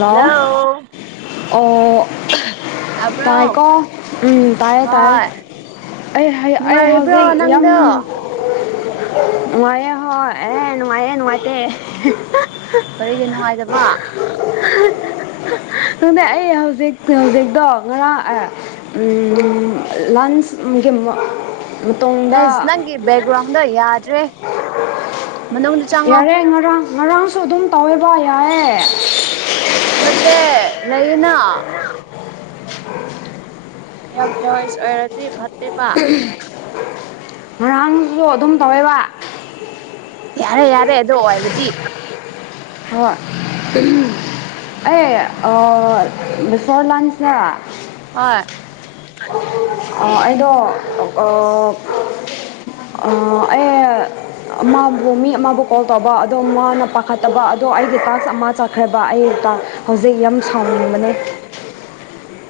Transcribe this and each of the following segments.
ꯍꯥꯎ hello ꯑꯣ ꯇꯥꯕ꯭ꯔꯣ ꯇꯥꯏꯀꯣ ꯎꯝ ꯇꯥꯏꯌꯦ ꯇꯥꯌꯦ ꯍꯣꯏ ꯑꯩ ꯍꯩ ꯑꯩ ꯍꯧꯖꯤꯛ ꯅꯨꯡꯉꯥꯏꯔꯤꯕ꯭ꯔꯣ ꯌꯥꯝ ꯅꯪꯗꯣ ꯅꯨꯡꯉꯥꯏꯌꯦ ꯍꯣꯏ ꯅꯨꯡꯉꯥꯏꯑꯦ ꯅꯨꯡꯉꯥꯏꯇꯦ ꯀꯔꯤꯒꯤ ꯅꯨꯡꯉꯥꯏꯇꯕ ꯇꯨꯅꯦ ꯑꯩ ꯍꯧꯖꯤꯛ ꯍꯧꯖꯤꯛꯇꯣ ꯉꯔꯥꯡ ꯑꯦ ꯎꯝ ꯂꯥꯟꯁ ꯒꯤꯃꯣ ꯃꯇꯨꯡꯗ ꯅꯁ ꯅꯪꯒꯤ ꯕꯦꯛꯒ꯭ꯔꯥꯎꯟꯗꯣ ꯌꯥꯗ꯭ꯔꯦ ꯃꯅꯨꯡꯗ ꯆꯪꯉꯣ ꯌꯥꯔꯦ ꯉꯔꯥꯡ ꯉꯔꯥꯡꯁꯨ ꯑꯗꯨꯝ ꯇꯧꯋꯦꯕ ꯌꯥꯏꯌꯦ ꯅꯠꯇꯦ ꯂꯩꯌꯦꯅꯥ ꯌꯥꯝ ꯅꯣꯏꯁ ꯑꯣꯏꯔꯗꯤ ꯐꯠꯇꯦꯕ ꯉꯥꯡꯁꯨ ꯑꯗꯨꯝ ꯇꯧꯋꯦꯕ ꯌꯥꯔꯦ ꯌꯥꯔꯦ ꯑꯗꯨ ꯑꯣꯏꯔꯗꯤ ꯍꫭꯏ ꯎꯝ ꯑꯩ ꯑꫭ ꯕꯤꯐꯣꯔ ꯂꯥꯟꯁꯅꯥ ꯍꫭꯏ ꯑ ꯑꯩꯗꫭ ꯑꫭꯛ ꯑ ꯑꯩ ꯑꯃꯕꯨ ꯃꯤ ꯑꯃꯕꯨ ꯀꯣꯜ ꯇꯧꯕ ꯑꯗꯣ ꯃꯥꯅ ꯄꯥꯈꯠꯇꯕ ꯑꯗꯣ ꯑꯩꯒꯤ ꯇꯥꯛꯁ ꯑꯃ ꯆꯠ ꯈ꯭ꯔꯕ ꯑꯩ ꯇꯥꯛꯁ ꯍꯧꯖꯤꯛ ꯌꯥꯝ ꯁꯥꯎꯅꯤꯡꯕꯅꯦ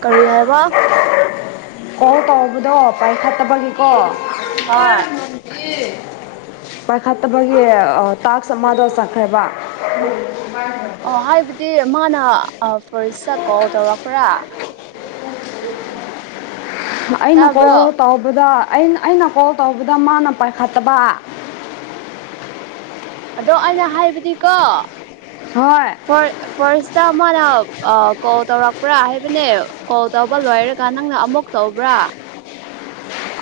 ꯀꯔꯤ ꯍꯥꯏꯕ ꯀꯣꯜ ꯇꯧꯕꯗꯣ ꯄꯥꯏꯈꯠꯇꯕꯒꯤꯀꯣ ꯍꫭꯏ ꯄꯥꯏꯈꯠꯇꯕꯒꯤ ꯇꯥꯛꯁ ꯑꯃꯗ ꯆꯠꯈ꯭ꯔꯦꯕ ꯑꯣ ꯍꯥꯏꯕꯗꯤ ꯃꯥꯅ ꯑꯐꯔꯁ꯭ ꯆꯇ ꯀꯣꯜ ꯇꯧꯔꯛꯄ꯭ꯔꯥ ꯑꯩꯅ ꯇꯥꯕ꯭ꯔꯣ ꯀꯣꯜ ꯇꯧꯕꯗ ꯑꯩꯅ ꯑꯩꯅ ꯀꯣꯜ ꯇꯧꯕꯗ ꯃꯥꯅ ꯄꯥꯏꯈꯠꯇꯕ ꯑꯗꯣ ꯑꯩꯅ ꯍꯥꯏꯕꯗꯤꯀꯣ ꯍꯣꯏ ꯐꫭꯏ ꯐꯔꯁ꯭ꯇ ꯃꯥ ꯑꯥ ꯀꯣꯜ ꯇꯧꯔꯛꯄ꯭ꯔꯥ ꯍꯥꯏꯕꯅꯦ ꯀꯣꯜ ꯇꯧꯕ ꯂꯣꯏꯔꯒ ꯅꯪꯅ ꯑꯃꯨꯛ ꯇꯧꯕ꯭ꯔꯥ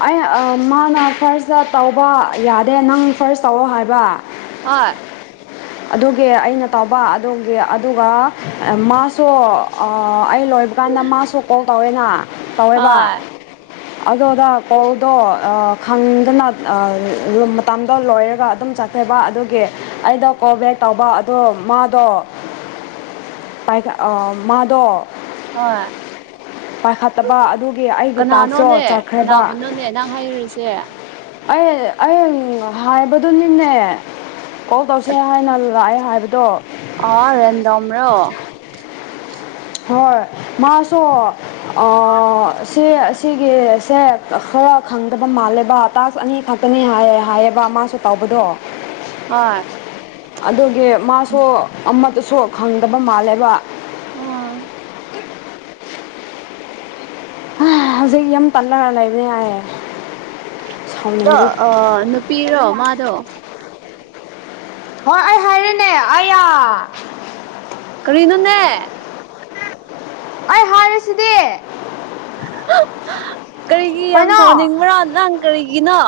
ꯑꯩꯅ ꯑ ꯃꯥꯅ ꯐꯔꯁ꯭ꯇ ꯇꯧꯕ ꯌꯥꯗꯦ ꯅꯪ ꯐꯔꯁ꯭ ꯇꯧꯑꯣ ꯍꯥꯏꯕꯔꯥ ꯍꫭꯏ ꯑꯗꯨꯒꯤ ꯑꯩꯅ ꯇꯧꯕ ꯑꯗꯨꯒꯤ ꯑꯗꯨꯒ ꯃꯥꯁꯨ ꯑꯩ ꯂꯣꯏ ꯀꯥꯟꯗ ꯃꯥꯁꯨ ꯀꯣꯜ ꯇꯧꯋꯦꯅ ꯇꯧꯋꯦꯕ ꯍꯣꯏ ꯑꯗꯨꯗꯥ ꯀꯣꯜꯗꯣ ꯑꯥ ꯈꯪꯗꯅ ꯑꯥ ꯃꯇꯝꯗ ꯂꯣꯏꯔꯒ ꯑꯗꯨꯝ ꯆꯠ ꯈꯔꯕ ꯑꯗꯨꯒꯤ ꯑꯩꯗꯣ ꯀꯣꯜ ꯕꯦꯛ ꯇꯧꯕ ꯑꯗꯣ ꯃꯥꯗꯣ ꯄꯥꯏꯈꯠ ꯑꯥ ꯃꯥꯗꯣ ꯍꯣꯏ ꯄꯥꯏꯈꯠꯇꯕ ꯑꯗꯨꯒꯤ ꯑꯩꯒꯤ ꯇꯥꯛꯁꯨꯣ ꯀꯅꯥꯅꯣꯅꯦ ꯆꯠꯈ꯭ꯔꯦꯕ ꯀꯅꯥꯕꯨꯅꯣꯅꯦ ꯅꯪ ꯍꯥꯏꯔꯤꯁꯦ ꯑꯩ ꯑꯩ ꯍꯥꯏꯕꯗꯨꯅꯤꯅꯦ ꯀꯣꯜ ꯇꯧꯁꯦ ꯍꯥꯏꯅ ꯂꯥꯛꯑꯦ ꯍꯥꯏꯕꯗꯣ ꯑ ꯔꯦꯟꯗꯝ ꯔꯣ ꯍꯣꯏ ꯃꯥꯁꯨ ꯁꯤ ꯑꯁꯤꯒꯤꯁꯦ ꯈꯔ ꯈꯪꯗꯕ ꯃꯥꯜꯂꯦꯕ ꯇꯥꯀꯁ ꯑꯅꯤ ꯈꯛꯇꯅꯤ ꯍꯥꯏ ꯍꯥꯏꯌꯦꯕ ꯃꯥꯁꯨ ꯇꯧꯕꯗꯣ ꯑꯣꯏ ꯑꯗꯨꯒꯤ ꯃꯥꯁꯨ ꯑꯃꯠꯗꯁꯨ ꯈꯪꯗꯕ ꯃꯥꯜꯂꯦꯕ ꯎꯝ ꯍꯧꯖꯤꯛ ꯌꯥꯝ ꯇꯜꯂꯒ ꯂꯩꯔꯦ ꯍꯥꯏ ꯑꯗꯣ ꯑꯥ ꯅꯨꯄꯤꯔꯣ ꯃꯥꯗꯣ ꯍꯣꯏ ꯑꯩ ꯍꯩꯔꯦꯅꯦ ꯑꯩꯌꯥ ꯀꯔꯤꯅꯣꯅꯦ ꯑꯩ ꯍꯥꯏꯔꯤꯁꯤꯗꯤ ꯀꯔꯤꯒꯤ ꯌꯥꯝ ꯀꯩꯅꯣ ꯁꯥꯎꯅꯤꯡꯕ꯭ꯔ ꯅꯪ ꯀꯔꯤꯒꯤꯅꯣ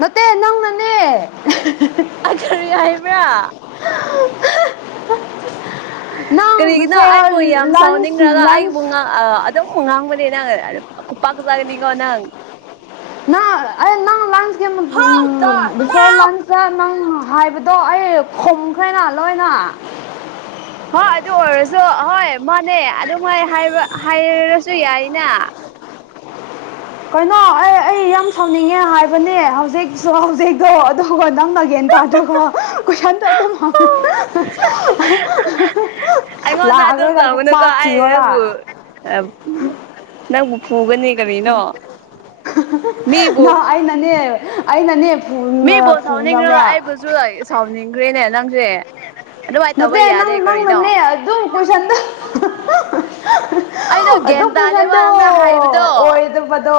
ꯅꯠꯇꯦ ꯅꯪꯅꯅꯦ ꯑꯊꯣꯏꯕꯤ ꯍꯥꯏꯕ꯭ꯔꯥ ꯅꯪ ꯀꯔꯤꯒꯤꯅꯣ ꯕꯤꯐꯣꯔ ꯑꯩꯕꯨ ꯌꯥꯝ ꯂꯟꯁ ꯁꯥꯎꯅꯤꯡꯉꯒ ꯑꯩꯕꯨ ꯂꯟꯁ ꯉ ꯑ ꯑꯗꯨꯝ ꯉꯥꯡꯕꯅꯦ ꯅꯪ ꯈꯨꯄꯥꯛ ꯆꯥꯒꯅꯤꯀꯣ ꯅꯪ ꯪ ꯅꯪ ꯑꯩ ꯅꯪ ꯂꯟꯁ [unintelligible] ꯕꯤꯐꯣꯔ ꯂꯟꯁꯇ ꯅꯪ ꯍꯥꯏꯕ ꯗꯣ ꯑꯩ ꯈꯣꯝꯈ꯭ꯔꯦꯅ ꯂꯣꯏꯅ ꯍꯣꯏ ꯑꯗꯨ ꯑꯣꯏꯔꯁꯨ ꯑꯍꯣꯏ ꯃꯥꯅꯦ ꯑꯗꯨ ꯃꯥꯏ ꯍꯥꯏꯔꯁꯨ ꯌꯥꯏꯅꯦ ꯀꯩꯅꯣ ꯑꯩ ꯑꯩ ꯌꯥꯝ ꯁꯥꯎꯅꯤꯡꯉꯦ ꯍꯥꯏꯕꯅꯦ ꯍꯧꯖꯤꯛꯁꯨ ꯍꯧꯖꯤꯛꯀꯣ ꯑꯗꯨꯒ ꯅꯪꯅꯒꯦ ꯇꯥꯗꯣꯛꯒ ꯀꯨꯁꯟꯗꯣꯗꯨꯝ ꯍꯪꯉꯦ ꯑꯩꯉꯣꯟꯗ ꯑꯗꯨꯝ ꯇꯧꯒꯅꯨꯀꯣ ꯑꯩ ꯅꯪꯕꯨ ꯅꯪꯕꯨ ꯄꯨꯒꯅꯤ ꯃꯤꯕꯨ ꯅ ꯑꯩꯅꯅꯦ ꯑꯪꯅꯅꯦ ꯄꯨꯟꯅ ꯄꯨꯅꯕ ꯁꯨ ꯁꯥꯎꯅꯤꯡꯈ꯭ꯔꯦꯅꯦ ꯅꯪꯁꯦ ꯑꯗꯨꯃꯥꯏꯅ ꯇꯧꯕ ꯅꯠꯇꯦ ꯅꯪ ꯌꯥꯗꯦ ꯀꯔꯤꯅꯣ ꯅꯪꯅꯅꯦ ꯑꯗꯨꯝ ꯀꯣꯏꯁꯟꯗ ꯑꯩꯗꯣ ꯑꯗꯨ ꯒ꯭ꯌꯥꯟ ꯇꯥꯗꯦꯕ ꯀꯨꯁꯟꯗꯣ ꯅꯪꯅ ꯍꯥꯏꯕꯗꯣ ꯑꯣꯏꯗꯕꯗꯣ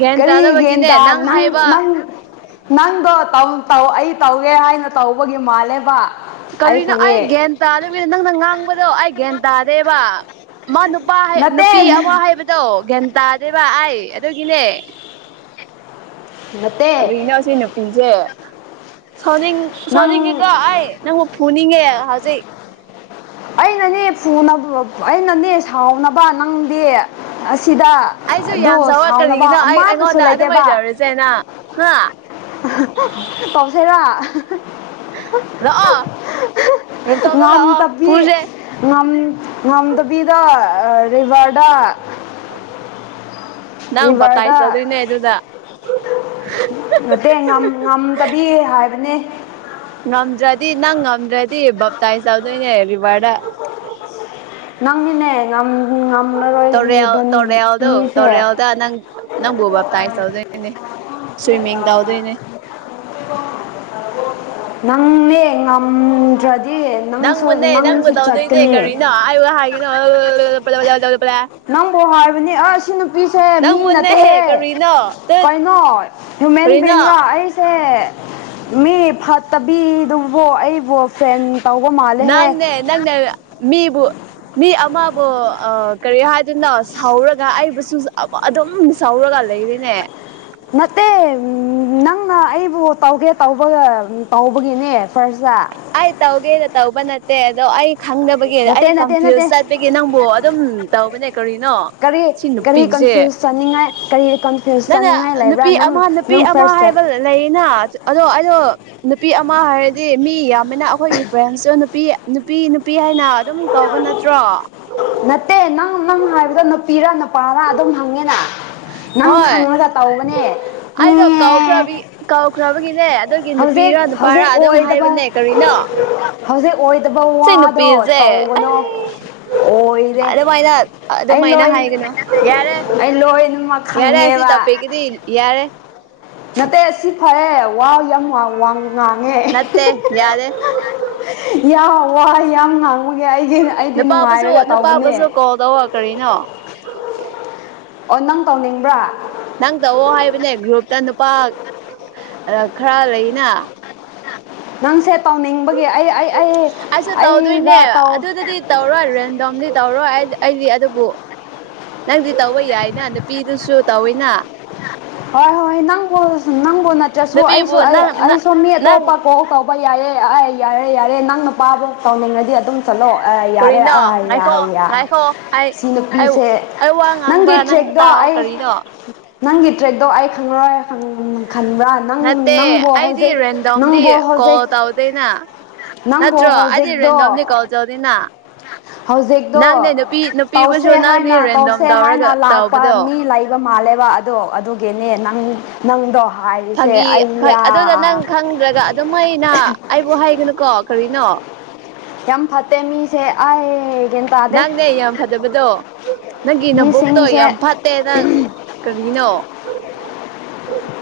ꯒ꯭ꯌꯥꯟ ꯀꯔꯤ ꯇꯥꯗꯕꯒꯤꯅꯦ ꯌꯦꯟꯗ ꯅꯪ ꯍꯥꯏꯕ ꯅꯪ ꯅꯪꯗꯣ ꯑꯩ ꯇꯧꯒꯦ ꯍꯥꯏꯅ ꯇꯧꯕꯒꯤ ꯃꯥꯜꯂꯦꯕ ꯀꯔꯤꯅꯣ ꯑꯩ ꯒ꯭ꯌꯥꯟ ꯇꯥꯗꯕꯤꯗ ꯅꯪꯅ ꯉꯥꯡꯕꯗꯣ ꯑꯩ ꯒ꯭ꯌꯥꯟ ꯇꯥꯗꯦꯕ ꯃꯥ ꯅꯨꯄꯥ ꯅꯠꯇꯦ ꯅꯨꯄꯤ ꯑꯃ ꯍꯥꯏꯕꯗꯣ ꯒ꯭ꯌꯥꯟ ꯇꯥꯗꯦꯕ ꯑꯩ ꯑꯗꯨꯒꯤꯅꯦ ꯅꯠꯇꯦ ꯀꯔꯤꯅꯣ ꯁꯤ ꯅꯨꯄꯤꯁꯦ ꯁꯧꯅꯤꯡ ꯅꯪ ꯁꯧꯅꯤꯡꯉꯤꯀꯣ ꯑꯩ ꯅꯪꯕꯨ ꯐꯨꯅꯤꯡꯉꯦ ꯍꯧꯖꯤꯛ ꯑꯩꯅꯅꯦ ꯐꯨꯅꯕ ꯑꯩꯅꯅꯦ ꯁꯥꯎꯅꯕ ꯅꯪꯗꯤ ꯑꯁꯤꯗ ꯑꯩꯁꯨ ꯑꯗꯣ ꯌꯥꯝ ꯆꯥꯎꯋꯦ ꯁꯥꯎꯅꯕ ꯑꯃꯇꯁꯨ ꯂꯩꯇꯦꯕ ꯇꯦꯅ ꯍꯥ ꯇꯧꯁꯦꯔꯥ ꯂꯑꯣ ꯉꯝ ꯇꯞꯕꯤ ꯉꯝ ꯉꯝꯗꯕꯤꯗ ꯔꯤꯚꯔꯗ ꯅꯪ ꯔꯤꯚꯔꯗ ꯕꯞꯇꯥꯏꯁ ꯇꯧꯗꯣꯏꯅꯦ ꯑꯗꯨꯗ ꯅꯠꯇꯦ ꯉꯝ ꯉꯝꯗꯕꯤ ꯍꯥꯏꯕꯅꯦ ꯉꯝꯗ꯭ꯔꯥꯗꯤ ꯅꯪ ꯉꯝꯗ꯭ꯔꯥꯗꯤ ꯚꯞꯇꯥꯏ ꯇꯧꯗꯣꯏꯅꯦ ꯔꯤꯚꯔꯗ ꯅꯪꯅꯤꯅꯦ ꯉꯝ ꯉꯝ ꯇꯣꯔꯦꯜ ꯇꯣꯔꯦꯜꯗꯨ ꯇꯣꯔꯦꯜꯗ ꯅꯪ ꯅꯪꯕꯨ ꯚꯞ ꯇꯥꯏ꯭ꯁ ꯇꯧꯗꯣꯏꯅꯦ ꯁ꯭ꯋꯤꯝꯃꯤꯡ ꯇꯧꯗꯣꯏꯅꯤ ꯅꯪꯅꯦ ꯉꯝꯗ꯭ꯔꯗꯤ ꯅꯪꯁꯨ ꯅꯪꯕꯨꯅꯦ ꯅꯪꯕꯨ ꯅꯪꯁꯨ ꯇꯧꯗꯣꯏꯅꯦ ꯆꯠꯀꯅꯤ ꯀꯔꯤꯅꯣ ꯑꯩꯕꯨ ꯍꯥꯏꯒꯅꯣ [unintelligible] ꯅꯪꯕꯨ ꯍꯥꯏꯕꯅꯤ ꯑꯁ ꯁꯤ ꯅꯨꯄꯤꯁꯦ ꯃꯤ ꯅꯪꯕꯨꯅꯦ ꯅꯠꯇꯦꯍꯦ ꯀꯔꯤꯅꯣ ꯇꯨꯠ ꯀꯩꯅꯣ ꯍ꯭ꯌꯨꯃꯦꯟ ꯕꯤꯡꯔ ꯀꯔꯤꯅꯣ ꯑꯩ ꯁꯦ ꯃꯤ ꯐꯠꯇꯕꯤꯗꯨꯕꯨ ꯑꯩ ꯅꯪꯅꯦ ꯅꯪꯅꯦ ꯃꯤꯕꯨ ꯃꯤ ꯑꯃꯕꯨ ꯀꯔꯤ ꯍꯥꯏꯗꯅꯣ ꯁꯥꯎꯔꯒ ꯑꯩꯕꯨꯁꯨ [unintelligible] ꯑꯗꯨꯝ ꯁꯥꯎꯔꯒ ꯂꯩꯔꯦꯅꯦ ꯅꯠꯇꯦ ꯅꯪꯅ ꯑꯩꯕꯨ ꯇꯧꯒꯦ ꯇꯧꯕꯒ ꯇꯧꯕꯒꯤꯅꯤ ꯐꯔ꯭ꯁꯇ ꯑꯩ ꯇꯥꯎꯒꯦꯅ ꯇꯥꯎꯕ ꯅꯠꯇꯦ ꯑꯗꯣ ꯑꯩ ꯈꯪꯗꯕꯒꯤ ꯅꯠꯇꯦ ꯑꯩ ꯅꯠꯇꯦ ꯅꯠꯇꯦ ꯀꯟꯐ꯭ꯌꯨꯁ ꯆꯠꯄꯒꯤ ꯅꯪꯕꯨ ꯑꯗꯨꯝ ꯇꯧꯕꯅꯦ ꯀꯔꯤꯅꯣ ꯀꯔꯤ ꯁꯤ ꯀꯔꯤ ꯅꯨꯄꯤꯁꯦ ꯀꯟꯐ꯭ꯌꯨꯁ ꯆꯥꯅꯤꯡꯉꯥꯏ ꯀꯔꯤ ꯀꯟꯐ꯭ꯌꯨꯁ ꯆꯥꯅꯤꯡꯉꯥꯏ ꯂꯩꯕ꯭ꯔꯥ ꯅꯪ ꯅꯪ ꯐꯔ꯭ꯁꯇ [unintelligible] ꯂꯩꯅ ꯑꯗꯣ ꯑꯩꯗꯣ ꯅꯨꯄꯤ ꯑꯃ ꯍꯥꯏꯔꯗꯤ ꯃꯤ ꯃꯤ ꯌꯥꯝꯃꯤꯅ ꯑꯩꯈꯣꯏꯒꯤ ꯐ꯭ꯔꯦꯟꯁꯨ ꯅꯨꯄꯤ ꯅꯨꯄꯤ ꯅꯨꯄꯤ ꯍꯥꯏꯅ ꯑꯗꯨꯝ ꯀꯧꯕ ꯅꯠꯇ꯭ꯔꯣ ꯅꯠꯇꯦ ꯅꯪ ꯅꯪ ꯍꯥꯏꯕꯗ ꯅꯨꯄꯤꯔ ꯅꯨꯄꯔ ꯑꯗꯨꯝ ꯍꯪꯉꯦꯅ ꯅꯪ ꯍꯣꯏ ꯈꯪꯉꯂꯒ ꯇꯧꯕꯅꯦ [unintelligible] [unintelligible] ꯀꯥꯎꯈ꯭ꯔꯕꯒꯤꯅꯦ ꯍꯧꯖꯤꯛ ꯍꯧꯖꯤꯛ ꯑꯣꯏꯗꯕ ꯀꯔꯤꯅꯣ ꯍꯧꯖꯤꯛ ꯑꯣꯏꯗꯕ ꯁꯤ ꯋꯥꯗꯣ ꯅꯨꯄꯤꯁꯦ ꯇꯧꯒꯅꯣ ꯑꯩ ꯑꯣꯏꯔꯦ ꯑꯗꯨꯃꯥꯏꯅ ꯑꯩ ꯑꯗꯨꯃꯥꯏꯅ ꯂꯣꯏ ꯍꯥꯏꯒꯅꯨ ꯌꯥꯔꯦ ꯑꯩ ꯂꯣꯏꯅꯃꯛ ꯌꯥꯔꯦ ꯑꯁꯤ ꯈꯪꯉꯦꯕ ꯇꯣꯄꯤꯛꯀꯤꯗꯤ ꯌꯥꯔꯦ ꯅꯠꯇꯦ ꯑꯁꯤ ꯐꯔꯦ ꯋꯥ ꯌꯥꯝ ꯋꯥ ꯋꯥ ꯉꯥꯡꯉꯦ ꯅꯠꯇꯦ ꯌꯥꯔꯦ ꯌꯥ ꯋꯥ ꯌꯥꯝ ꯉꯥꯡ [unintelligible] ꯑꯩꯗꯤ ꯅꯨꯄꯥꯕꯨꯁꯨ ꯅꯨꯡꯉꯥꯏꯔꯒ ꯇꯧꯕꯅꯦ ꯅꯨꯄꯥꯕꯨꯁꯨ ꯀꯣꯜ ꯇꯧꯑꯣ ꯀꯔꯤꯅꯣ ꯑꯣ ꯅꯪ ꯇꯧꯅꯤꯡꯕ꯭ꯔꯥ ꯅꯪ ꯇꯧꯋꯣ ꯍꯥꯏꯕꯅꯦ ꯒ꯭ꯔꯨꯞꯇ ꯅꯨꯄꯥ ꯈꯔ ꯂꯩꯅ ꯅꯪꯁꯦ ꯇꯧꯅꯤꯡꯕꯒꯤ ꯑꯩ ꯑꯩ ꯑꯩ ꯑꯩꯁꯨ ꯇꯧꯗꯣꯏꯅꯦ ꯑꯩꯒ ꯇꯧ ꯑꯗꯨꯗꯗꯤ ꯇꯧꯔꯣꯏ ꯔꯦꯟꯗꯝꯗꯤ ꯇꯧꯔꯣꯏ ꯑꯩꯗꯤ ꯑꯗꯨꯕꯨ ꯅꯪꯗꯤ ꯇꯧꯕ ꯌꯥꯏꯅ ꯅꯨꯄꯤꯗꯁꯨ ꯇꯧꯋꯤꯅ ꯍꯣꯏ ꯍꯣꯏ ꯅꯪꯕꯨ ꯅꯪꯕꯨ ꯅꯠꯇ꯭ꯔꯁꯨ ꯅꯨꯄꯤꯕꯨ ꯑꯩꯁꯨ ꯅꯪ ꯑꯩꯁꯨ ꯃꯤ ꯑꯇꯣꯞꯄ ꯅꯪ ꯀꯣ ꯇꯧꯕ ꯄ ꯌꯥꯏꯌꯦ ꯑꯥꯏ ꯌꯥꯔꯦ ꯌꯥꯔꯦ ꯅꯪ ꯅꯨꯄꯥꯕꯨ ꯇꯧꯅꯤꯡꯉꯗꯤ ꯑꯗꯨꯝ ꯆꯠꯂꯣ ꯑꯥ ꯌꯥꯔꯦ ꯀꯔꯤꯅꯣ ꯉꯥꯏꯈꯣ ꯑꯌꯥꯌꯥ ꯉꯥꯏꯈꯣ ꯑꯩ ꯁꯤ ꯑꯩ ꯅꯨꯄꯤꯁꯦ ꯑꯩ ꯋꯥ ꯅꯪꯒꯤ ꯉꯥꯡꯕ ꯅꯪ ꯇ꯭ꯔꯤꯛꯗꯣ ꯇꯥꯎ ꯑꯩ ꯀꯔꯤꯅꯣ ꯅꯪꯒꯤ ꯇ꯭ꯔꯤꯛꯇꯣ ꯑꯩ ꯈꯪꯔꯣꯏ ꯈꯟꯕ꯭ꯔꯥ ꯅꯪ ꯅꯠꯇꯦ ꯅꯪꯕꯣ ꯑꯩꯗꯤ ꯍꯧꯖꯤꯛ ꯔꯦꯟꯗꯣꯝꯗꯤ ꯅꯪꯕꯣ ꯍꯧꯖꯤꯛ ꯀꯣꯜ ꯇꯧꯗꯦꯅ ꯅꯪꯕꯣ ꯅꯠꯇ꯭ꯔꯣ ꯑꯩꯗꯤ ꯍꯧꯖꯤꯛꯗꯣ ꯔꯦꯟꯗꯣꯝꯗꯤ ꯀꯣꯜ ꯇꯧꯗꯦꯅ ꯍꯧꯖꯤꯛꯗꯣ ꯅꯪꯅꯦ ꯅꯨꯄꯤ ꯇꯧꯁꯦ ꯅꯨꯄꯤꯕꯨꯁꯨ ꯅꯪꯗꯤ ꯍꯥꯏꯅ ꯔꯦꯟꯗꯣꯝ ꯇꯧꯁꯦ ꯍꯥꯏꯅ ꯇꯧꯔꯒ ꯂꯥꯛꯄ ꯇꯧꯕꯗꯣ ꯃꯤ ꯂꯩ- ꯕ ꯃꯥꯜꯂꯦꯕ ꯑꯗꯣ ꯑꯗꯨꯒꯤꯅꯤ ꯅꯪ ꯅꯪꯗꯣ ꯍꯥꯏꯔꯤꯁꯦ ꯑꯩꯌꯥ ꯇ꯭ꯔꯒ ꯑꯗꯨꯃꯥꯏꯅ ꯑꯩꯕꯨ ꯍꯥꯏꯒꯅꯨꯀꯣ ꯀꯔꯤꯅꯣ ꯌꯥꯝ ꯐꯠꯇꯦ ꯃꯤꯁꯦ ꯑꯥꯏ ꯅꯪꯅꯦ ꯌꯥꯝ ꯐꯠꯇꯕꯗꯣ ꯅꯪꯒꯤ ꯅꯕꯨꯛꯇꯣ ꯃꯤꯁꯤꯡꯁꯦ ꯌꯥꯝ ꯐꯠ- ꯇꯦ ꯅꯪ ꯀꯔꯤꯅꯣ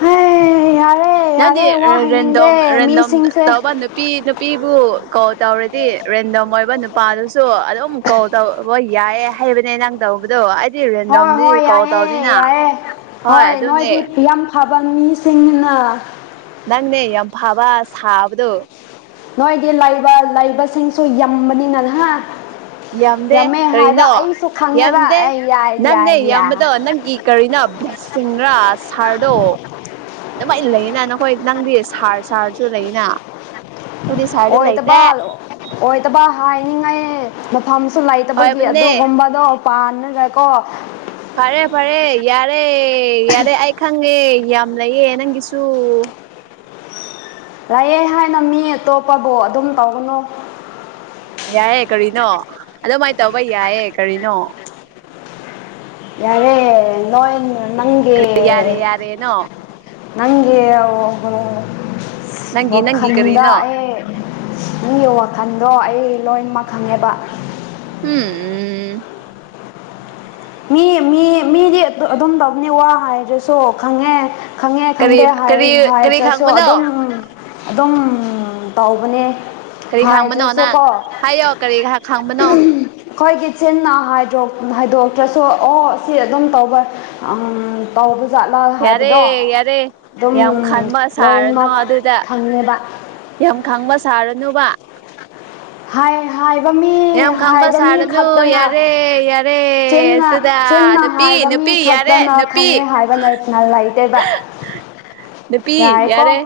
ꯍꯩ ꯍꯩꯌ ꯅꯗꯤ ꯔꯦꯟꯗꯣꯝ ꯔꯦꯟꯗꯣꯝ ꯃꯤꯁꯤꯡꯁꯦ ꯇꯧꯕ ꯅꯨꯞ ꯄꯤ ꯅꯨꯄꯤꯕꯨ ꯀꯣꯜ ꯇꯧꯔꯗꯤ ꯔꯦꯟꯗꯝ ꯑꯣꯏꯕ ꯅꯨꯄꯥꯗꯨꯁꯨ ꯑꯗꯨꯝ ꯀꯣꯜ ꯇꯧꯕ ꯌꯥꯏꯌꯦ ꯍꯥꯏꯕꯅꯦ ꯅꯪ ꯇꯧꯕꯗꯣ ꯍꯣꯏ ꯔꯦꯟꯗꯣꯝꯗꯤ ꯍꯣꯏ ꯀꯣꯜ ꯌꯥꯏꯑꯦ ꯇꯧꯅꯤꯅ ꯌꯥꯏꯑꯦ ꯍꯣꯏ ꯅꯣꯏꯗꯤ ꯐꯤꯌꯝ ꯊꯕꯟ ꯃꯤꯁꯤꯡꯅ ꯅꯪꯅꯦ ꯌꯥꯝ ꯐꯕ ꯁꯥꯕꯗꯣ ꯅꯣꯏꯗꯤ ꯂꯩꯕ ꯂꯩꯕꯁꯤꯡꯁꯨ ꯌꯝꯕꯅꯤꯅ ꯍꯥ ꯌꯥꯝꯗꯦ ꯌꯥꯝꯃꯦ ꯍꯥꯏꯕ ꯀꯔꯤꯅꯣ ꯑꯩꯁꯨ ꯈꯪꯉꯦꯕ ꯌꯥꯝꯗꯦ ꯑꯩ ꯌꯥꯏ ꯅꯪꯅꯦ ꯌꯥꯏ ꯌꯥꯏ ꯌꯥꯝꯕꯗꯣ ꯅꯪꯒꯤ ꯀꯔꯤꯅꯣ ꯕ꯭ꯂꯦꯁꯤꯡꯔꯥ ꯁꯥꯔꯗꯣ ꯑꯗꯨꯃꯥꯏꯅ ꯂꯩꯅ ꯅꯈꯣꯏ ꯅꯪꯗꯤ ꯁꯥꯔ ꯁꯥꯔꯁꯨ ꯂꯩꯅ ꯑꯗꯨꯗꯤ ꯁꯥꯔꯗꯤ ꯑꯣꯏꯇꯕ ꯂꯩꯇꯦ ꯑꯣꯏꯇꯕ ꯍꯥꯏꯅꯤꯡꯉꯥꯏ ꯃꯇꯝꯁꯨ ꯂꯩꯇꯕꯒꯤ ꯑꯣꯏꯕꯅꯦ ꯑꯗꯨꯒꯨꯝꯕꯗꯣ ꯄꯥꯟꯅꯒꯀꯣ ꯐꯔꯦ ꯐꯔꯦ ꯌꯥꯔꯦ ꯌꯥꯔꯦ ꯑꯩ ꯈꯪꯉꯦ ꯌꯥꯝ ꯂꯩꯌꯦ ꯅꯪꯒꯤꯁꯨ ꯂꯩꯌꯦ ꯍꯥꯏꯅ ꯃꯤ ꯑꯇꯣꯞꯄꯕꯨ ꯑꯗꯨꯝ ꯇꯧꯒꯅꯨ ꯌꯥꯏꯌꯦ ꯀꯔꯤꯅꯣ ꯑꯗꯨꯃꯥꯏꯅ ꯇꯧꯕ ꯌꯥꯏꯌꯦ ꯀꯔꯤꯅꯣ ꯌꯥꯔꯦ ꯅꯣꯏ ꯅꯪꯒꯤ ꯀꯔꯤ ꯌꯥꯔꯦ ꯌꯥꯔꯦꯅꯣ ꯅꯪꯒꯤ ꯅꯪꯒꯤ ꯅꯪꯒꯤ ꯋꯥꯈꯜꯗ ꯀꯔꯤꯅꯣ ꯑꯩ ꯅꯪꯒꯤ ꯋꯥꯈꯜꯗꯣ ꯑꯩ ꯂꯣꯏꯅꯃꯛ ꯈꯪꯉꯦꯕ [unintelligible] ꯃꯤ ꯃꯤ ꯃꯤꯗꯤ ꯑꯗꯨꯝ ꯇꯧꯕꯅꯤ ꯋꯥ ꯍꯥꯏꯗ꯭ꯔꯁꯨ ꯈꯪꯉꯦ ꯈꯪꯉꯦ ꯀꯔꯤ ꯈꯪꯗꯦ ꯍꯥꯏꯔ ꯀꯔꯤ ꯀꯔꯤ ꯍꯥꯏꯗ꯭ꯔꯥꯁꯨ ꯈꯪꯕꯅꯣ ꯑꯗꯨꯝ ꯑꯗꯨꯝ ꯇꯧꯕꯅꯦ ꯀꯔꯤ ꯈꯥꯡꯕꯅꯣ ꯍꯥꯏꯗ꯭ꯔꯁꯨ ꯅꯪ ꯀꯣ ꯍꯥꯏꯌꯣ ꯀꯔꯤ ꯈꯥꯡꯕꯅꯣ ꯈꯣꯏꯒꯤ ꯆꯤꯟꯅ ꯍꯥꯏꯗ꯭ꯔꯣꯛ ꯍꯥꯏꯗꯣꯛꯇ꯭ꯔꯁꯨ ꯑꯣ ꯁꯤ ꯑꯗꯨꯝ ꯇꯧꯕ ꯑꯥ ꯇꯧꯕꯖꯥꯠꯂꯥ ꯌꯥꯔꯦ ꯍꯥꯏꯕꯗꯣ ꯌꯥꯔꯦ ꯑꯗꯨꯝ ꯌꯥꯝ ꯈꯥꯡꯕ ꯁꯥꯔꯅꯨ ꯂꯣꯏꯅꯃꯛ ꯑꯗꯨꯗ ꯈꯪꯉꯦꯕ ꯌꯥꯝ ꯈꯪꯕ ꯁꯥꯔꯅꯨꯕ ꯍꯥꯏ ꯍꯥꯏ [unintelligible] ꯃꯤ ꯌꯥꯝ ꯈꯥꯡꯕ ꯍꯥꯏꯕ ꯃꯤ ꯁꯥꯔꯅꯨ ꯈꯛꯇꯅ ꯌꯥꯔꯦ ꯌꯥꯔꯦ ꯆꯤꯟꯅ ꯑꯗꯨꯗ ꯆꯤꯟꯅ ꯅꯨꯄꯤ ꯍꯥꯏꯕ ꯃꯤ ꯅꯨꯄꯤ ꯈꯛ ꯌꯥꯔꯦ ꯇꯅ ꯅꯨꯄꯤ ꯈꯪꯉꯦ ꯍꯥꯏꯕ ꯂꯩꯅ ꯂꯩꯇꯦꯕ ꯅꯨꯄꯤ ꯌꯥꯔꯦ ꯌꯥꯔꯦꯀꯣ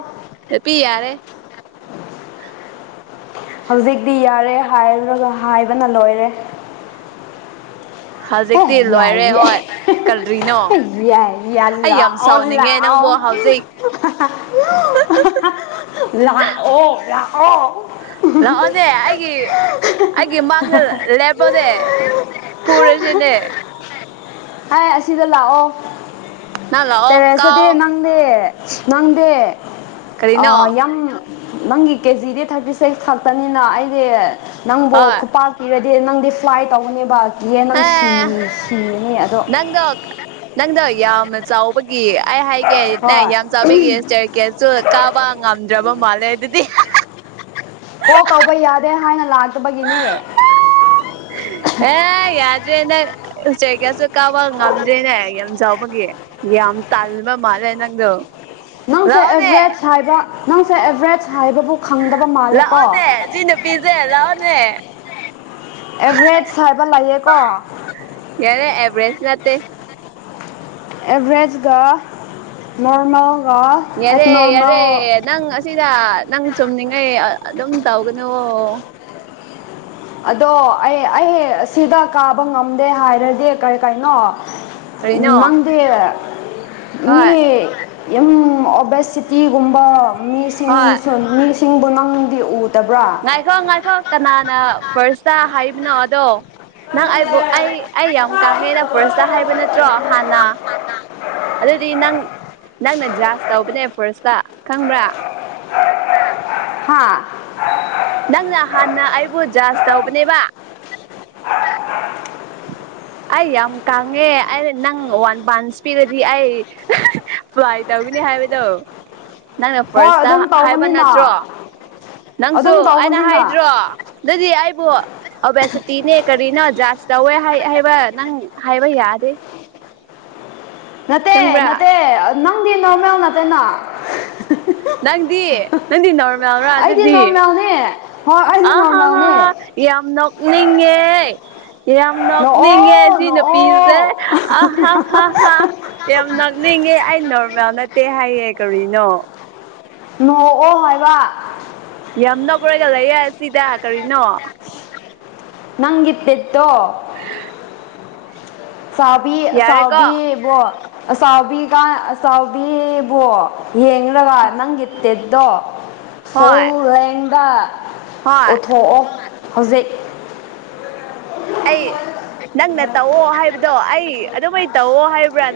ꯅꯨꯄꯤ ꯌꯥꯔꯦ ꯍꯧꯖꯤꯛꯇꯤ ꯌꯥꯔꯦ ꯍꯥꯏꯔꯨꯒ ꯍꯥꯏꯕꯅ ꯂꯣꯏꯔꯦ ꯑꯦ ꯍꯧꯖꯤꯛꯇꯤ ꯂꯣꯏꯔꯦ ꯌꯥꯏꯌꯦ ꯍꯣꯏ ꯀꯔꯤꯅꯣ [unintelligible] ꯌꯥꯏ ꯑꯩ ꯌꯜꯂ ꯌꯥꯝ ꯑꯣꯜꯂ ꯁꯥꯎꯅꯤꯡꯉꯦ ꯑꯥꯎ ꯅꯪꯕꯨ ꯍꯧꯖꯤꯛ [unintelligible] ꯂꯥꯛꯑꯣ ꯂꯥꯛꯑꯣ ꯂꯥꯛꯑꯣꯅꯦ ꯑꯩꯒꯤ ꯑꯩꯒꯤ ꯃꯥꯡꯗ ꯂꯦꯞꯄꯣꯅꯦ ꯐꯨꯔꯁꯤꯅꯦ ꯍꯥꯏ ꯑꯁꯤꯗ ꯂꯥꯛꯑꯣ ꯅꯪ ꯂꯥꯛꯑꯣ ꯇꯦꯔꯦꯁꯇꯗꯤ ꯀꯥꯎ ꯅꯪ ꯅꯪꯗꯤ ꯅꯪꯗꯤ ꯑ ꯀꯔꯤꯅꯣ ꯌꯥꯝ ꯅꯪꯒꯤ ꯀꯦꯖꯤꯗꯤ ꯊꯥꯔꯇꯤ ꯁꯤꯛꯁ ꯈꯛꯇꯅꯤꯅ ꯑꯩꯗꯤ ꯅꯪꯕꯨ ꯍꯣꯏ ꯈꯨꯄꯥꯛ ꯏꯔꯗꯤ ꯅꯪꯗꯤ ꯐ꯭ꯂꯥꯏ ꯇꯧꯒꯅꯦꯕ ꯀꯤꯌꯦ ꯅꯪ ꯍꯦ ꯁꯤ ꯁꯤꯔꯅꯤ ꯑꯗꯣ ꯅꯪꯗꯣ ꯅꯪꯗꯣ ꯌꯥꯝꯅ ꯆꯥꯎꯕꯒꯤ ꯑꯩ ꯍꯥꯏꯒꯦ ꯅꯦ ꯍꯣꯏ ꯌꯥꯝ ꯆꯥꯎꯕꯒꯤ ꯆꯦꯔꯀꯦꯁꯨ ꯀꯥꯕ ꯉꯝꯗ꯭ꯔꯕ ꯃꯥꯜꯂꯦ ꯑꯗꯨꯗꯤ ꯀꯣꯜ ꯇꯧꯕ ꯌꯥꯗꯦ ꯍꯥꯏꯅ ꯂꯥꯛꯇꯕꯒꯤꯅꯦ ꯑꯦ ꯌꯥꯗ꯭ꯔꯦ ꯅꯪ ꯎꯆꯦꯛꯀꯁꯨ ꯀꯥꯕ ꯉꯝꯗ꯭ꯔꯦꯅꯦ ꯌꯥꯝ ꯆꯥꯎꯕꯒꯤ ꯌꯥꯝ ꯇꯥꯜꯕ ꯃꯥꯜꯂꯦ ꯅꯪꯗꯣ [unintelligible] ꯅꯪꯁꯦ ꯂꯥꯛꯑꯣꯅꯦ ꯑꯦꯚꯔꯦꯖ ꯍꯥꯏꯕ ꯅꯪꯁꯦ ꯑꯦꯚꯔꯦꯖ ꯍꯥꯏꯕꯕꯨ ꯈꯪꯗꯕ ꯃꯥꯜꯂꯦ ꯀꯣ ꯂꯥꯛꯑꯣꯅꯦ ꯁꯤ ꯅꯨꯄꯤꯁꯦ ꯂꯥꯛꯑꯣꯅꯦ [unintelligible] ꯑꯦꯚꯔꯦꯖ ꯍꯥꯏꯕ ꯂꯩꯌꯦꯀꯣ ꯌꯥꯔꯦ ꯑꯦꯕꯔꯦꯁ ꯅꯠꯇꯦ ꯑꯦꯚꯔꯦꯖꯒ ꯅꯣꯔꯃꯦꯜꯒ ꯌꯥꯔꯦ ꯌꯥꯔꯦ ꯑꯦꯕꯅꯣꯔꯃꯦꯜ ꯅꯪ ꯑꯁꯤꯗ ꯅꯪ ꯆꯨꯝꯅꯤꯡꯉꯩ ꯑꯗꯨꯝ ꯇꯧꯒꯅꯨ ꯑꯗꯣ ꯑꯩ ꯑꯩ ꯁꯤꯗ ꯀꯥꯕ ꯉꯝꯗꯦ ꯍꯥꯏꯔꯗꯤ ꯀꯔꯤ ꯀꯩꯅꯣ ꯀꯔꯤꯅꯣ ꯅꯪꯗ ꯍꯣꯏ ꯃꯤ ꯌꯥꯝ ꯑꯣꯕꯦꯁꯤ ꯇꯤꯒꯨꯝꯕ ꯍꯣꯏ ꯃꯤꯁꯤꯡꯁꯨ ꯃꯤꯁꯤꯡꯕꯨ ꯅꯪꯗꯤ ꯎꯗꯕ꯭ꯔꯥ ꯉꯥꯏꯈꯣ ꯉꯥꯏꯈ ꯀꯅꯥꯅ ꯐꯥꯔꯁꯇ ꯍꯥꯏꯕꯅꯣ ꯑꯗꯣ ꯅꯪ ꯑꯩꯕꯨ ꯑꯩ ꯑꯩ ꯌꯥꯝ ꯀꯥꯡꯉꯦꯅ ꯐꯥꯔꯁꯇ ꯍꯥꯏꯕ ꯅꯠꯇ꯭ꯔꯣ ꯍꯥꯟꯅ ꯑꯗꯨꯗꯤ ꯅꯪ ꯅꯪꯅ ꯖꯔꯖ ꯇꯧꯕꯅꯦ ꯐꯥꯔꯁꯇ ꯈꯪꯕ꯭ꯔꯥ ꯍꯥꯥ ꯅꯪꯅ ꯍꯥꯟꯅ ꯑꯩꯕꯨ ꯖꯥꯔꯁ ꯇꯧꯕꯅꯦꯕ ꯑꯩ ꯌꯥꯝ ꯀꯥꯡꯉꯦ ꯑꯩꯅ ꯅꯪ ꯋꯥꯟ ꯄꯥꯟꯁ ꯄꯤꯔꯗꯤ ꯑꯩ ꯄ꯭ꯂꯥꯏ ꯇꯧꯒꯅꯤ ꯍꯥꯏꯕꯗꯣ [inaudible] ꯅꯪꯅ ꯐꯥꯔꯁꯇ ꯑꯗꯨꯝ ꯍꯥꯏꯕ ꯅꯠꯇ꯭ꯔꯣ ꯇꯧꯕꯅꯤꯅ ꯅꯪꯁꯨ ꯑꯗꯨꯝ ꯑꯩꯅ ꯇꯧꯕꯅꯤꯅ ꯍꯥꯏꯗ꯭ꯔꯣ ꯑꯗꯨꯗꯤ ꯑꯩꯕꯨ ꯑꯣꯕꯦꯁꯤꯇꯤꯅꯦ ꯀꯔꯤꯅꯣ ꯖꯥꯔꯁ ꯇꯧꯋꯦ ꯅꯪ ꯍꯥꯏꯕ ꯌꯥꯗꯦ ꯅꯠꯇꯦ ꯈꯪꯕ꯭ꯔꯥ ꯅꯠꯇꯦ ꯅꯪꯗꯤ ꯅꯣꯔꯃꯦꯜ ꯅꯠꯇꯦꯅ ꯅꯪꯗꯤ ꯅꯪꯗꯤ ꯅꯣꯔꯃꯦꯜꯔ ꯑꯩꯗꯤ ꯑꯗꯨꯗꯤ ꯅꯣꯔꯃꯦꯜꯅꯦ ꯍꯣꯏ ꯑꯩꯗꯤ ꯑ ꯅꯣꯔꯃꯦꯜꯅꯦ ꯌꯥꯝ ꯅꯣꯛꯅꯤꯡꯉꯦ ꯌꯥꯝ ꯅꯣꯛꯅꯤꯡꯉꯦ ꯅꯣꯛꯑꯣ ꯁꯤ ꯅꯣꯛꯑꯣ ꯅꯨꯄꯤꯁꯦ ꯑ ꯍꯥꯥ ꯍꯥ ꯍꯥꯥ ꯌꯥꯝ ꯅꯛꯅꯤꯡꯉꯦ ꯑꯩ ꯅꯣꯔꯃꯦꯜ ꯅꯠꯇꯦ ꯍꯥꯏꯌꯦ ꯀꯔꯤꯅꯣ ꯅꯣꯛꯑꯣ ꯍꯥꯏꯕ ꯌꯥꯝ ꯅꯣꯛꯔꯒ ꯂꯩꯌꯦ ꯑꯁꯤꯗ ꯀꯔꯤꯅꯣ ꯅꯪꯒꯤ ꯕꯤꯠꯇꯣ [inaudible] ꯑꯁꯕꯤ ꯌꯥꯔꯦꯀꯣ ꯑꯁꯥꯎꯕꯤꯕꯣ ꯑꯁꯥꯎꯕꯤꯒ ꯑꯁꯥꯎꯕꯤꯕꯣ ꯌꯦꯡꯂꯒ ꯅꯪꯒꯤ ꯇꯦꯠꯇꯣ ꯍꯣꯏ ꯐꯣꯔꯦꯡꯗ ꯍꯣꯏ ꯎꯠꯊꯣꯛꯑꯣ ꯍꯧꯖꯤꯛ ꯑꯩ ꯅꯪꯅ ꯇꯧꯑꯣ ꯍꯥꯏꯕꯗꯣ ꯑꯩ ꯑꯗꯨꯃꯥꯏ ꯇꯧꯑꯣ ꯍꯥꯏꯕ꯭ꯔꯥ ꯅ